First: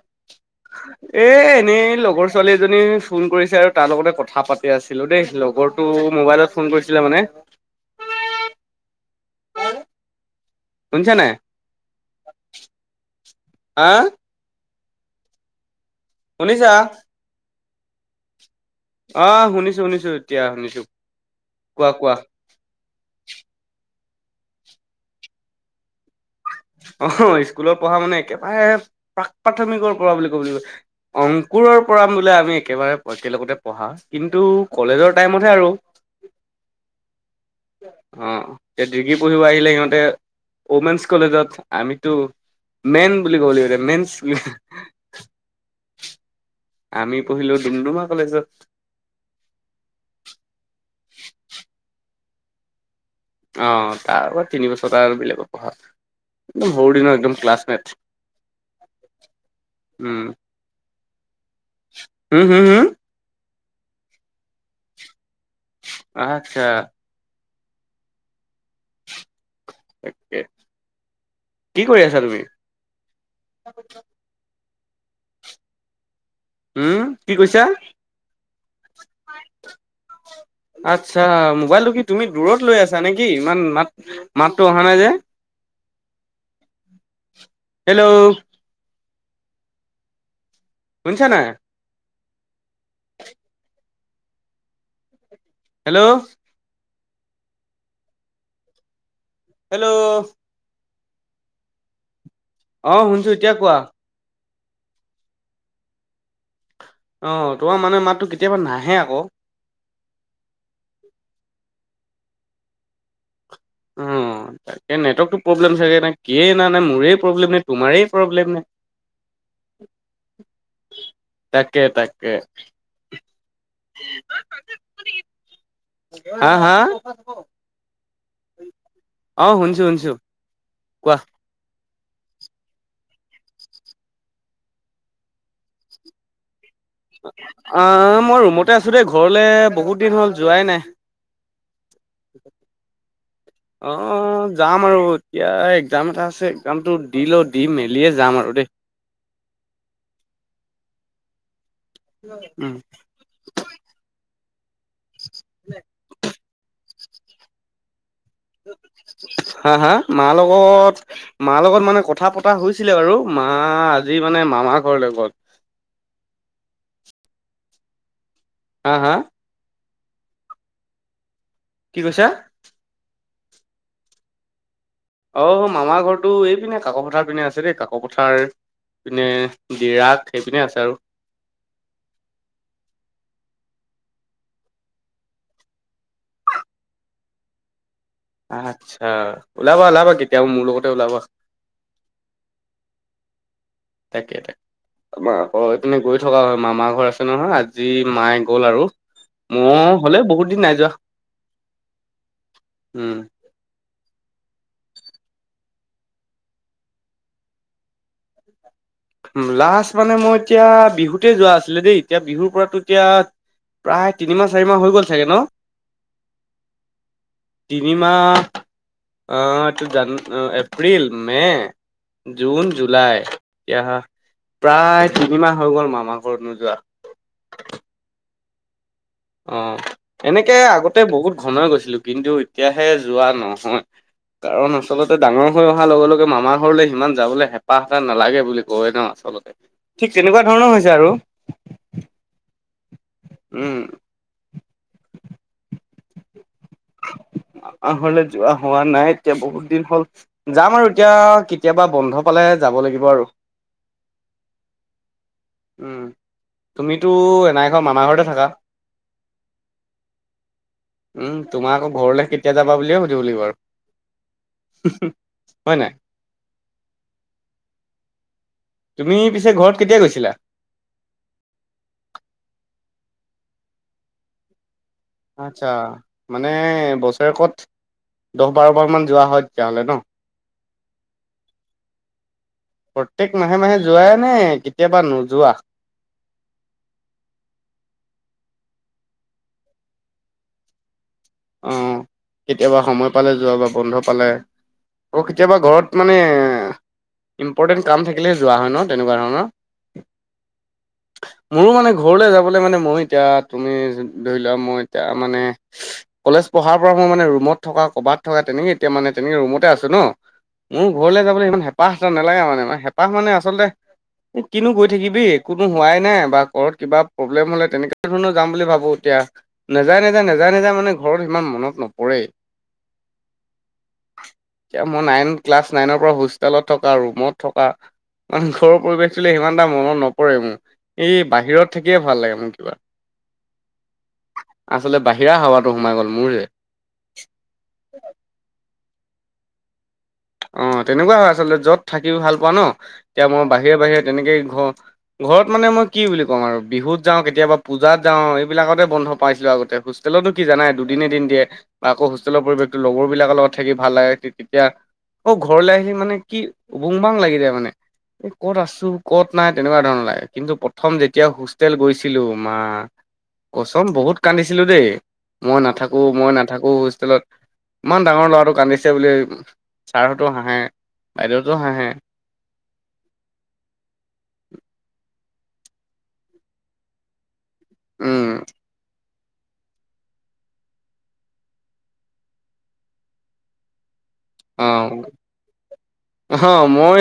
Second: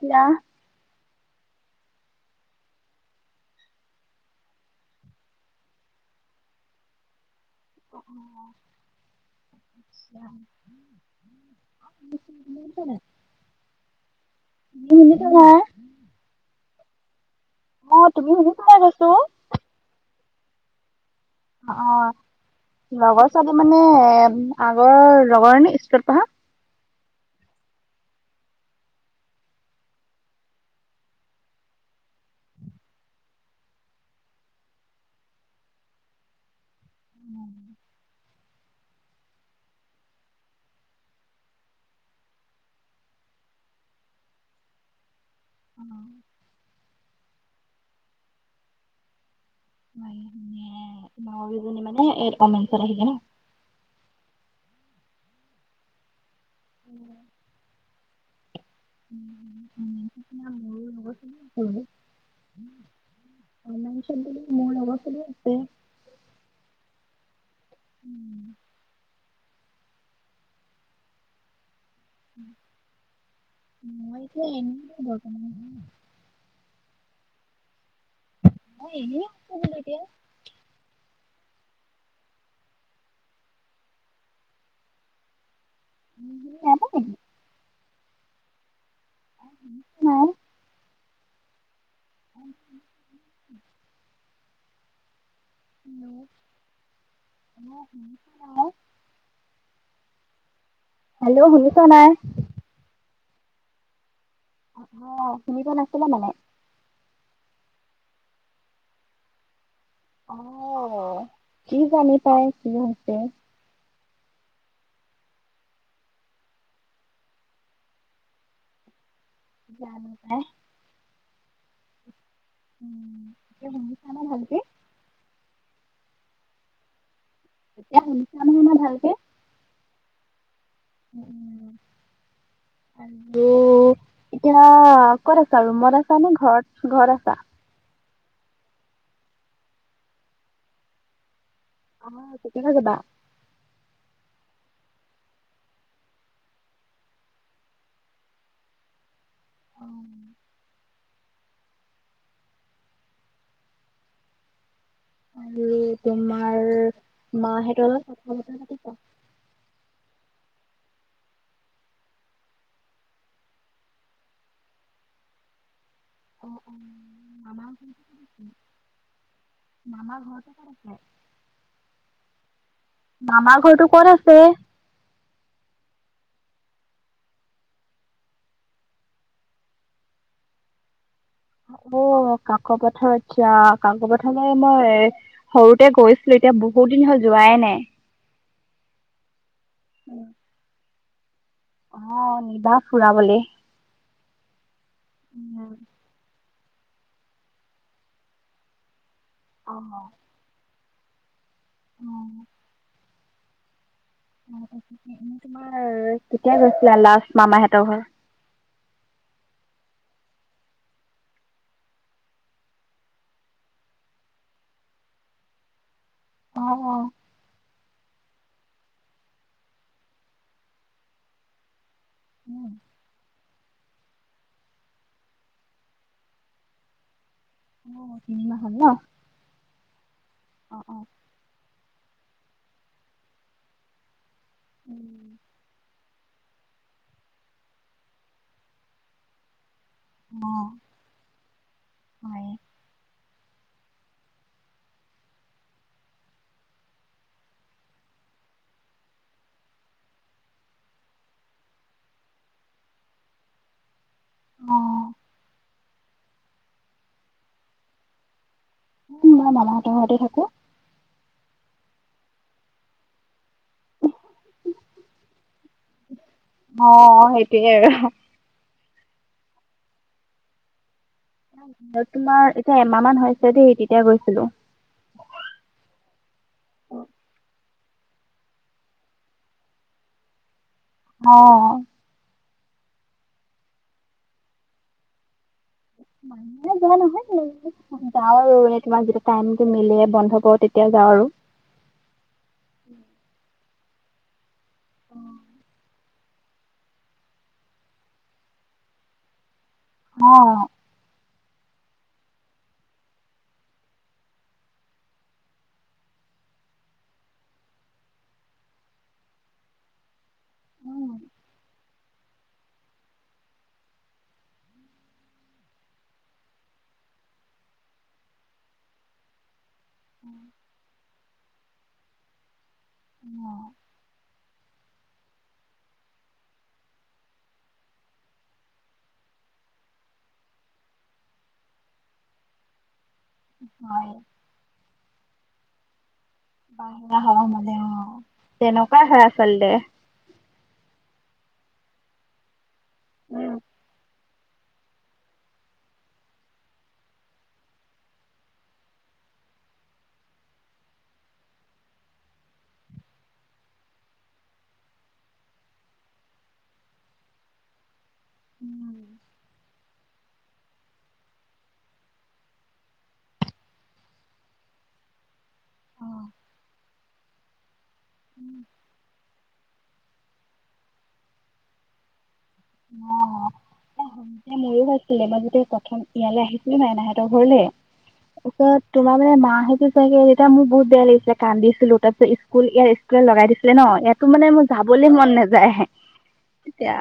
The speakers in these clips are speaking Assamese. দিয়া। [inaudible] এ এনেই লগৰ ছোৱালী এজনী ফোন কৰিছে আৰু। তাৰ লগতে কথা পাতি আছিলো দেই। লগৰ টো মোবাইলত ফোন কৰিছিলে মানে। অ', অ', ঠিকে শুনিছা নাই আছে দিয়া। হা [unintelligible] [unintelligible] শুনিছা? অহ, তুমি [unintelligible] অহ, শুনিছোঁ শুনিছোঁ এতিয়া শুনিছোঁ। অহ, লগৰ ছোৱালী মানে আগৰ লগৰনে স্কুলত পঢ়া। অহ, স্কুলত পঢ়া মানে একেবাৰে প্ৰাক প্ৰাথমিকৰ পঢ়া বুলি ক'ব লাগিব। অংকুৰৰ পৰা বোলে আমি একেবাৰে একেলগতে পঢ়া। কিন্তু কলেজৰ টাইমতহে আৰু। অহ, এ ডিগ্ৰী পঢ়িব আহিলে সিহঁতে উমেনছ কলেজত, আমিতো মেন বুলি ক'ব লাগিব মেন উম। আমি পঢ়িলোঁ ডুমডুমা কলেজত। [unintelligible] আহিলে ন' অহ, তাৰপৰা তিন বছৰ আৰু বেলেগত পঢ়া। একদম সৰু দিনৰ একদম ক্লছমেট। উম [unintelligible] উম, হ'ব। উম', হম', হম'। [unintelligible] বোলো‌ মোৰ লগৰ চলিও আছে। আচ্ছা। উম। তাকে, কি কৰি আছা তুমি? মই এতিয়া এনেই [unintelligible] উম, কি কৈছা? মই এনেই আছোঁ বোলা এতিয়া। আচ্ছা মোবাইলটো কি তুমি দূৰত লৈ আছা নেকি, ইমান মাত-মাতটো অহা নাই যে? উম, এনেই হেল্ল'। অহ, শুনি শুনিছানে নাই? [unintelligible] হেল্ল'। [unintelligible] হেল্ল'। হেল্ল' শুনিছা নাই? অহ, শুনিছোঁ এতিয়া কোৱা? অহ, শুনি পোৱা নাছিলা মানে? অহ, তোমাৰ মানে মাতটো কেতিয়াবা নাহে আকৌ। অহ, কি জানি পাই, কিনো হৈছে। অহ, তাকে নেটৱৰ্কতটো প্ৰব্লেম চাগে, না কিয়েই না, না মোৰে প্ৰব্লেম, নে তোমাৰেই প্ৰব্লেম। জানোঁ পাই। তাকে, তাকে। উম, এতিয়া শুনিছানে ভালকে? হা! হা! এতিয়া শুনিছানে নাই ভালকে? অহ, শুনিছোঁ শুনিছোঁ। উম', উম'। আৰু এতিয়া ক'ত আছা, ৰুমত আছানে ঘৰত ঘৰত আছা? অহ, মই ৰুমতে আছোঁ দেই, ঘৰলে বহুত দিন হ'ল যোৱাই নাই। অহ, কেতিয়াকে যাবা? অহ, যাম আৰু এতিয়া একজাম এটা আছে, একজামটো দি লওঁ, দি মেলিয়ে যাম আৰু দেই। অহ। উম। আৰু তোমাৰ মাহঁতৰ অলপ কথা বতা হা' হা' মাৰ লগত মাৰ লগত মানে কথা পতা হৈছিলে বাৰু, মা আজি মানে মামাৰ ঘৰলৈ গ'ল। [unintelligible] হা' হা'। মামাৰ ঘৰ ক'ত আছে? কি কৈছা? মামাৰ ঘৰটো ক'ত আছে? অ' মামাৰ ঘৰৰটো এই পিনে কাকো পথাৰ পিনে আছে দেই, কাকো পথাৰ পিনে ডিৰাগ সেইপিনে আছে আৰু। অ' কাকো পথাৰ আচ্ছা, কাকো পথাৰ মানে মই সৰুতে গৈছিলো, এতিয়া বহুত দিন হ'ল যোৱাই নাই। আচ্ছা, ওলাবা ওলাবা কেতিয়াবা মোৰ লগতে ওলাবা। অ' নিবা ফুৰাবলে? তাকে। আমাৰ ঘৰ পিনে গৈ থকা হয় মামাৰ ঘৰ আছে নহয়, আজি মায়ে গ'ল আৰু মই হ'লে বহুত দিন নাই যোৱা। অ'। উম। তোমাৰ কেতিয়া গৈছিলা লাষ্ট মামাহঁতৰ ঘৰ? লাষ্ট মানে মই এতিয়া বিহুতে যোৱা আছিলে দেই, এতিয়া বিহুৰ পৰাটো এতিয়া প্ৰায় তিনিমাহ চাৰি মাহ হৈ গ'ল চাগে ন? অ', অ'। তিনিমাহ অ' এইটো জান এপ্ৰিল, মে' জুন, জুলাই এতিয়া প্ৰায় তিনি মাহ হৈ গ'ল মামা ঘৰত নোযোৱা। অ' তিনিমাহ হ'ল ন? অ' এনেকে অ', আগতে অ', বহুত ঘনাই গৈছিলো, কিন্তু এতিয়াহে যোৱা নহয়। কাৰণ আচলতে ডাঙৰ হৈ অহাৰ লগে লগে মামাৰ ঘৰলে সিমান যাবলৈ হেঁপাহ নালাগে বুলি কয় ন আচলতে, ঠিক তেনেকুৱা অ', ধৰণৰ হৈছে আৰু। হয়। উম। মামা ঘৰলে যোৱা হোৱা নাই এতিয়া বহুত দিন হ'ল। যাম আৰু এতিয়া কেতিয়াবা বন্ধ পালে যাব লাগিব আৰু। অ'। তুমিতো এনাই ঘৰ মামাৰ ঘৰতে থাকা? মই মামাহতৰ ঘৰতেই থাকো? উম, তোমাক আকৌ ঘৰলৈ কেতিয়া যা বালিয়ে সুধিব লাগিব আৰু। হয় নাই? অ' সেইটোয়ে আৰু। তুমি পিছে ঘৰত কেতিয়া গৈছিলা? তোমাৰ এতিয়া এমাহ মান হৈছে দেই, তেতিয়া গৈছিলো। আচ্ছা মানে বছৰেকত দহ বাৰ বাৰমান যোৱা হয় তেতিয়াহ'লে ন? অ'। প্ৰত্যেক মাহে মাহে যোৱাইে নে কেতিয়াবা নোযোৱা? মাহে মাহে যোৱা নহয় তেনেকে। যাওঁ আৰু এ তোমাৰ যেতিয়া টাইমটো মিলে বন্ধ পাওঁ, তেতিয়া যাওঁ আৰু। অ' কেতিয়াবা সময় পালে যোৱা বা বন্ধ পালে, আকৌ কেতিয়াবা ঘৰত মানে ইম্পৰ্টেণ্ট কাম থাকিলে যোৱা হয় ন তেনেকুৱা ধৰণৰ? অ'। [inaudible] মোৰো মানে ঘৰলৈ যাবলৈ মানে মই এতিয়া তুমি ধৰি লোৱা মই এতিয়া মানে কলেজ পঢ়াৰ পৰা মই মানে ৰুমত থকা ক'বাত থকা তেনেকে এতিয়া মানে তেনেকে ৰুমতে আছো ন। মোৰ উম, ঘৰলৈ যাবলৈ ইমান হেপাহ এটা নালাগে মানে, হেঁপাহ মানে আচলতে এই কিনো গৈ থাকিবি, কোনো হোৱাই নাই বা ঘৰত কিবা প্ৰব্লেম হ'লে তেনেকুৱা ধৰণৰ যাম বুলি ভাবো। এতিয়া নেযায় নেযায় নেযায় নেযায় মানে ঘৰত সিমান মনত নপৰে। অ। এতিয়া মই নাইন, ক্লাছ নাইনৰ পৰা হোষ্টেলত থকা, ৰুমত থকা, ঘৰৰ পৰিৱেশতোলে সিমান এটা মনত নপৰে মোৰ। এই বাহিৰত থাকিয়ে ভাল লাগে মোৰ কিবা। হয়। আচলতে বাহিৰা হাৱাতো সোমাই গ'ল মোৰ যে বাহিৰা হাৱা মানে অ তেনেকুৱাই হয় আচলতে। অ তেনেকুৱা হয় আচলতে যত থাকি ভাল পোৱা ন, এতিয়া এ মই বাহিৰে বাহিৰে তেনেকেই ঘৰ ঘৰত মানে মই কি বুলি কম আৰু বিহুত যাওঁ, কেতিয়াবা পূজাত যাওঁ, এইবিলাকতে বন্ধ পাইছিলো আগতে হুষ্টে হোষ্টেলতো কি জানাই দুদিনে এদিন দিয়ে বা আকৌ হোষ্টেলৰ পৰিৱেশো লগৰ বিলাকৰ লগত থাকি ভাল লাগে। তেতিয়া অ ঘৰলৈ আহিলি মানে কি বুং বাং লাগি যায় মানে। এই কত আছো, ক'ত নাই তেনেকুৱা ধৰণৰ লাগে। কিন্তু প্ৰথম যেতিয়া হোষ্টেল গৈছিলো মা কচন বহুত কান্দিছিলো দেই, মই নাথাকো মই নাথাকো হোষ্টেলত ইমান ডাঙৰ ল'ৰাটো কান্দিছে বুলি ছাৰহঁতো হাঁহে, বাইদেউতো হাঁহে, [unintelligible] মই যেতিয়া প্ৰথম ইয়ালৈ আহিছিলো ন [unintelligible] উম [unintelligible] পিছত তোমাৰ মান মাহ সেইটো চাগে যেতিয়া মোৰ বহুত বেয়া লাগিছিলে কান্দিছিলো তাৰপিত স্কুল ইয়াত স্কুলত লগাই দিছিলে ন ইয়াত তাৰ মানে অ মোৰ যাবলৈ মন নাযায়ে অ তেতিয়া। মই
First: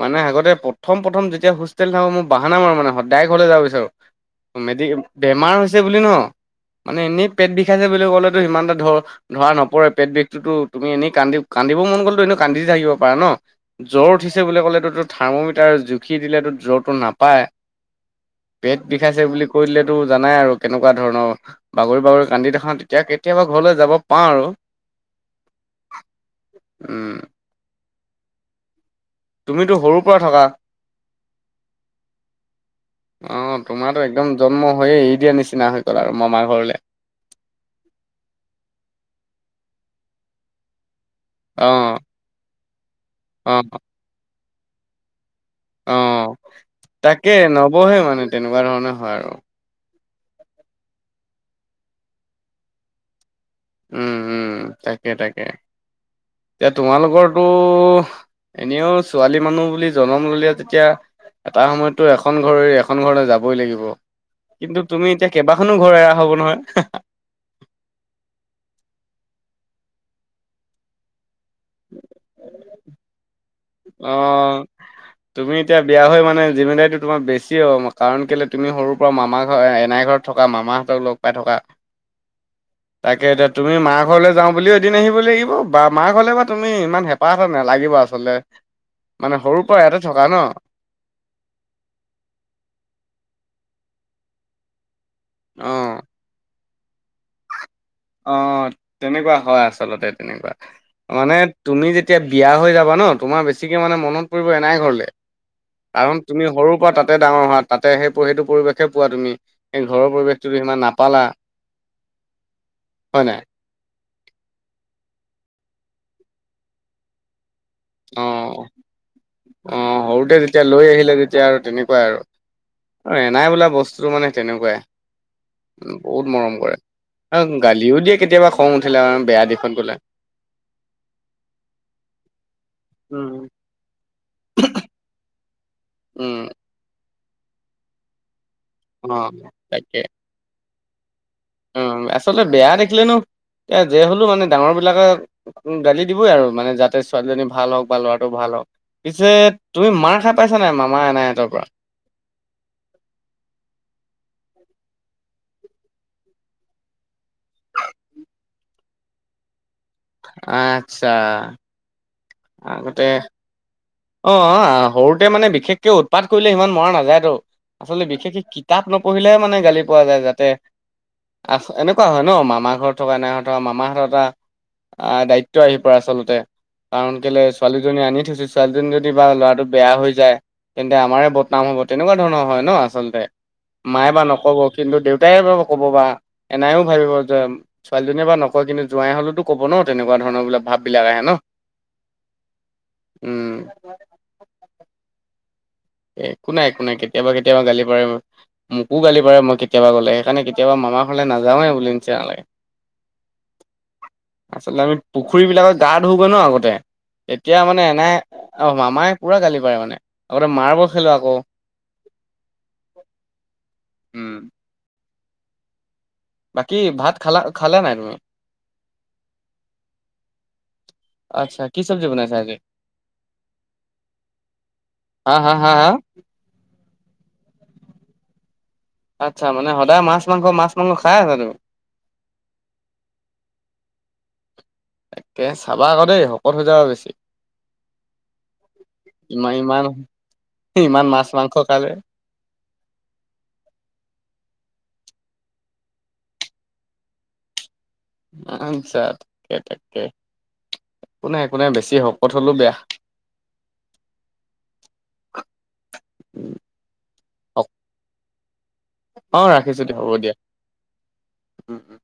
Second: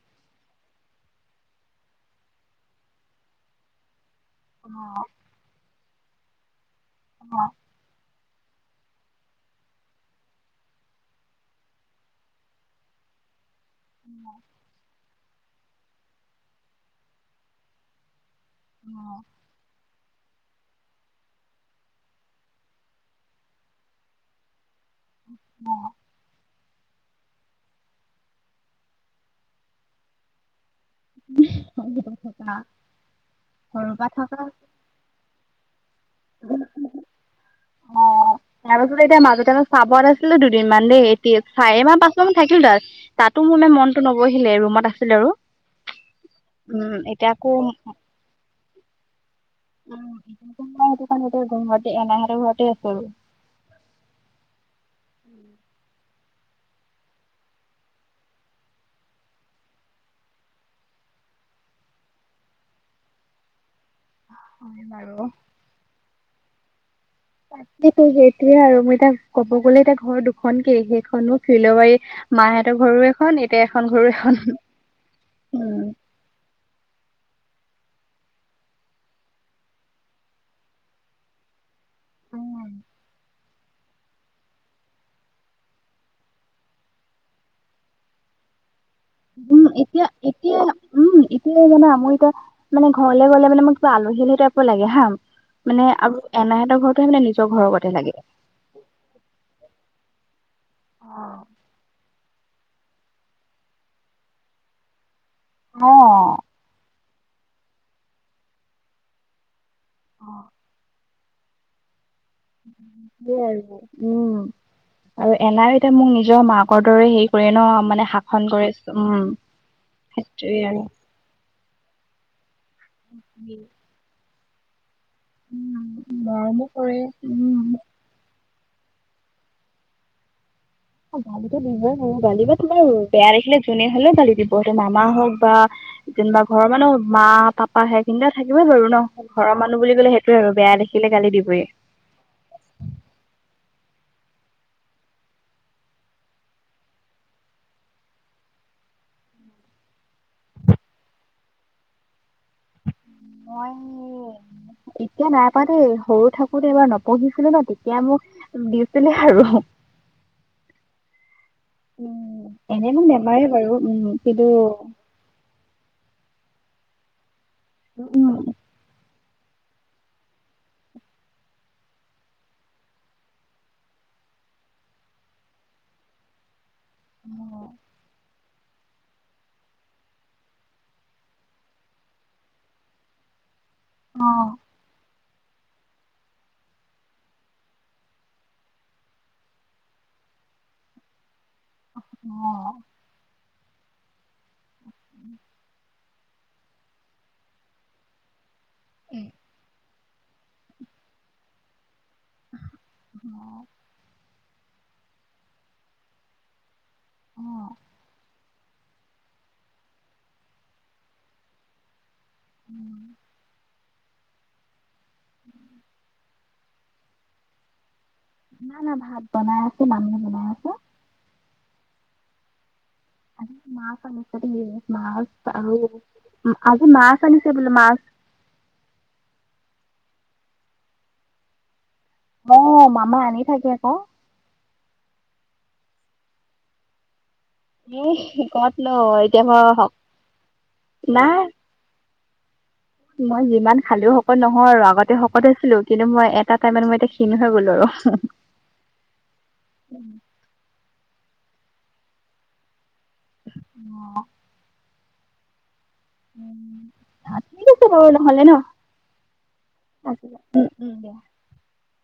মানে আগতে প্ৰথম প্ৰথম যেতিয়া হোষ্টেল থাকো মোৰ বাহান নাম আৰু মানে সদায় ঘৰলৈ যাব বিচাৰো। অ মেডিকেল, বেমাৰ হৈছে বুলি ন মানে এনেই অ পেট বিষাইছে বুলি ক'লে সিমানটা ধ ধৰা নপৰে পেট বেগটো তুমি এনেই কান্দি কান্দিব মন গ'লতো এনে কান্দি থাকিব পাৰে ন, জ্বৰ উঠিছে বুলি কলে তৰ থাৰ্মমিটাৰ জুখি দিলেতো জ্বৰটো নাপায়, পেট বিষাইছে বুলি কৈ দিল টো জানাই আৰু কেনেকুৱা ধৰণৰ বাগৰি বাগৰি কান্দি দেখাও তেতিয়া কেতিয়াবা ঘৰলৈ যাব পাওঁ আৰু। অ। উম। তুমিতো সৰুৰ পৰা থকা? অ অ সৰুৰ তোমাৰো পৰা একদম থকা জন্ম হয় এৰি দিয়া নিচিনা হৈ গ'ল আৰু মামাৰ ঘৰলৈ। তাৰপাছত এতিয়া মাজতে মই চাপৰত নাছিলো দুদিনমান দেই এতিয়া অ চাৰি মাহ পাঁচ মান মাহ থাকিলো তাত। তাতো অ মোৰ মানে মনতটো নবহিলে ৰুমত আছিলে আৰু। অ উম এতিয়া তাকে আকৌ উম নবহে মানে তেনেকুৱা ধৰণে হয় আৰু। [unintelligible] উম উম তাকে তাকে এতিয়া তোমালোকৰটো এনেও ছোৱালী মানুহ বুলি জনম ললি যেতিয়া এটা সময়তো এখন ঘৰ এৰি এখন ঘৰলৈ যাবই লাগিব। কিন্তু হয় তুমি এতিয়া বাৰু কেইবাখনো ঘৰ এৰা হ'ব নহয় সেইটোয়ে আৰু মই এতিয়া ক'ব গ'লে এতিয়া ঘৰ দুখন কে সেইখনো ফৰিলবাৰী মাহঁতৰ ঘৰু এখন এতিয়া এখন ঘৰো অ এখন তুমি এতিয়া বিয়া হৈ মানে জিমেদাৰী তোমাৰ বেছি হ'ব কাৰণ কেলে তুমি সৰুৰ পৰা মামা ঘৰ এনাই ঘৰত থকা মামাহঁতক লগ পাই থকা। উম তাকে এতিয়া তুমি মা ঘৰলৈ যাওঁ বুলিও এদিন আহিব লাগিব বা মা ঘৰলৈ বা তুমি ইমান হেঁপাহ নালাগিব আচলতে। মানে উম সৰুৰ পৰা ইয়াতে এতিয়া থকা এতিয়া ন'? উম, এতিয় জানা মোৰ এতিয়া, মানে ঘৰলে গ'লে মানে মোৰ কিবা আলহী-আলহী টাইপৰ লাগে হা। অ মানে আৰু এনাইহঁতৰ ঘৰতোহে মানে নিজৰ ঘৰ লগতে লাগে। অ অহ। তেনেকুৱা হয় আচলতে, তেনেকুৱা। মানে তুমি যেতিয়া বিয়া হৈ যাবা ন' তোমাৰ বেছিকে মানে মনত পৰিব এনাই ঘৰলে। কাৰণ তুমি সৰুৰ পৰা তাতে ডাঙৰ হোৱা, তাতে সেই-সেইটো পৰিৱেশে পোৱা তুমি। এই ঘৰৰ পৰিৱেশটো ত' সিমান নাপালা। [unintelligible] হয় নাই উম, আৰু এনাই এতিয়া মোক নিজৰ মাকৰ দৰে হেৰি কৰে ন' মানে শাসন অহ। কৰে উম অহ, সৰুতে সেইটোৱে তেতিয়া আৰু লৈ আহিলে তেতিয়া এতিয়া আৰু তেনেকুৱাই আৰু। আৰু এনাই উম বোলা বস্তুটো মানে তেনেকুৱাই। বহুত মৰম মৰমো কৰে। উম [unintelligible] গালিও দিয়ে কেতিয়াবা খং উঠিলে আৰু বেয়া দিশত গ'লে। গালিটো দিবই, গালিব বা তোমাৰ বেয়া উম, ৰাখিলে যোনে হ'লেও গালি দিব সেইটো মামা হওঁক বা উম, যেনিবা ঘৰৰ মানুহ মা-পাপা সেইখিনিতে থাকিবই বাৰু ন'। অ', ঘৰৰ মানুহ বুলি ক'লে সেইটোৱেই আৰু বেয়া দেখিলে গালি দিবয়েই। উম, আচলতে বেয়া দেখিলে নো, এ যে হ'লেও মানে ডাঙৰবিলাকে গালি দিবই আৰু মানে যাতে ছোৱালীজনী ভাল হওঁক বা ল'ৰাটো ভাল হওঁক। পিছে তুমি মাৰ খাই পাইছানে নাই, মামা এনহাঁতৰ পৰা? মই এতিয়া নাইপাৱা দেই, সৰু থাকোতে এবাৰ নপঢ়িছিলো ন' তেতিয়া মোক দিছিলে আৰু। আচ্ছা। উম, এনেই মোক নেমাৰে বাৰু উম। কিন্তু অহ, সৰুতে মানে বিশেষকে উৎপাত কৰিলে সিমান মৰা নাযায় তো, আচলতে উম বিশেষকে কিতাপ নপ নপঢ়িলেহে মানে গালি পোৱা যায় যাতে এনেকুৱা হয় ন' মামাৰ ঘৰত থকা এনাইহঁতৰ মামাহঁত এটা। অহ, দায়িত্ব আহি পৰে আচলতে কাৰণ কেলে ছোৱালীজনী আনি থৈছোঁ। ছোৱালীজনী যদি বা ল'ৰাটো বেয়া হৈ যায় তেন্তে আমাৰে বদনাম হ'ব তেনেকুৱা ধৰণৰ হয় ন' আচলতে। মায়ে বা অ নকব অ কিন্তু দেউতাই বা ক'ব বা এনাইও ভাবিব যে ছোৱালীজনীয়ে বা নকয় কিন্তু যোৱাই হ'লেওতো ক'ব ন' তেনেকুৱা ধৰণৰ বোলে ভাববিলাক আহে ন'। অহ। উম। [unintelligible] এ একো নাই একো নাই কেতিয়াবা-কেতিয়াবা গালি পাৰে মোকো গালি পাৰে মই কেতিয়াবা গ'লে, সেইকাৰণে কেতিয়াবা মামাৰ ঘৰলে নাযওঁৱে বুলি [unintelligible] আচলতে আমি পুখুৰীবিলাকত গা ধওগৈ ন' আগতে অ অ অ তেতিয়া মানে এনাই অহ, মামায়ে পুৰা গালি পাৰে মানে। আগতে মাৰ্বল খেলোঁ আকৌ। উম। উম। বাকী ভাত খালা, খালেনে নাই তুমি? নাই-নাই ভাত বনাই আছে, মামী বনাই আছে। আচ্ছা, কি চব্জি বনাইছে আজি? আজি মাছ আনিছে, হা মাছ হা হা আৰু হা আজি মাছ আনিছে বোলে মাছ। আচ্ছা, মানে সদায় মাছ-মাংস মাছ-মাংস খায়ে আছা তুমি? অহ, মামাই আনি থাকে আকৌ। তাকে চাবা আকৌ দেই, শকত হৈ যাব বেছি। এ কত ন এতিয়া ইমান মই ইমান শক ইমান নাই মাছ-মাংস খালে। মই যিমান খালেও শকত নহওঁ আৰু। আগতে শকত হৈছিলো। কিন্তু মই এটা টাইমত মই এতিয়া ক্ষীণ হৈ গ'লো আৰু। আচ্ছা তাকে তাকে। একো নাই একো নাই বেছি শকত হ'লেও বেয়া। অ'। উম। আছেটো বাৰু নহ'লে ন? অ', ৰাখিছো দিয়া। হ'ব দিয়া। উম উম দিয়া উম, উম।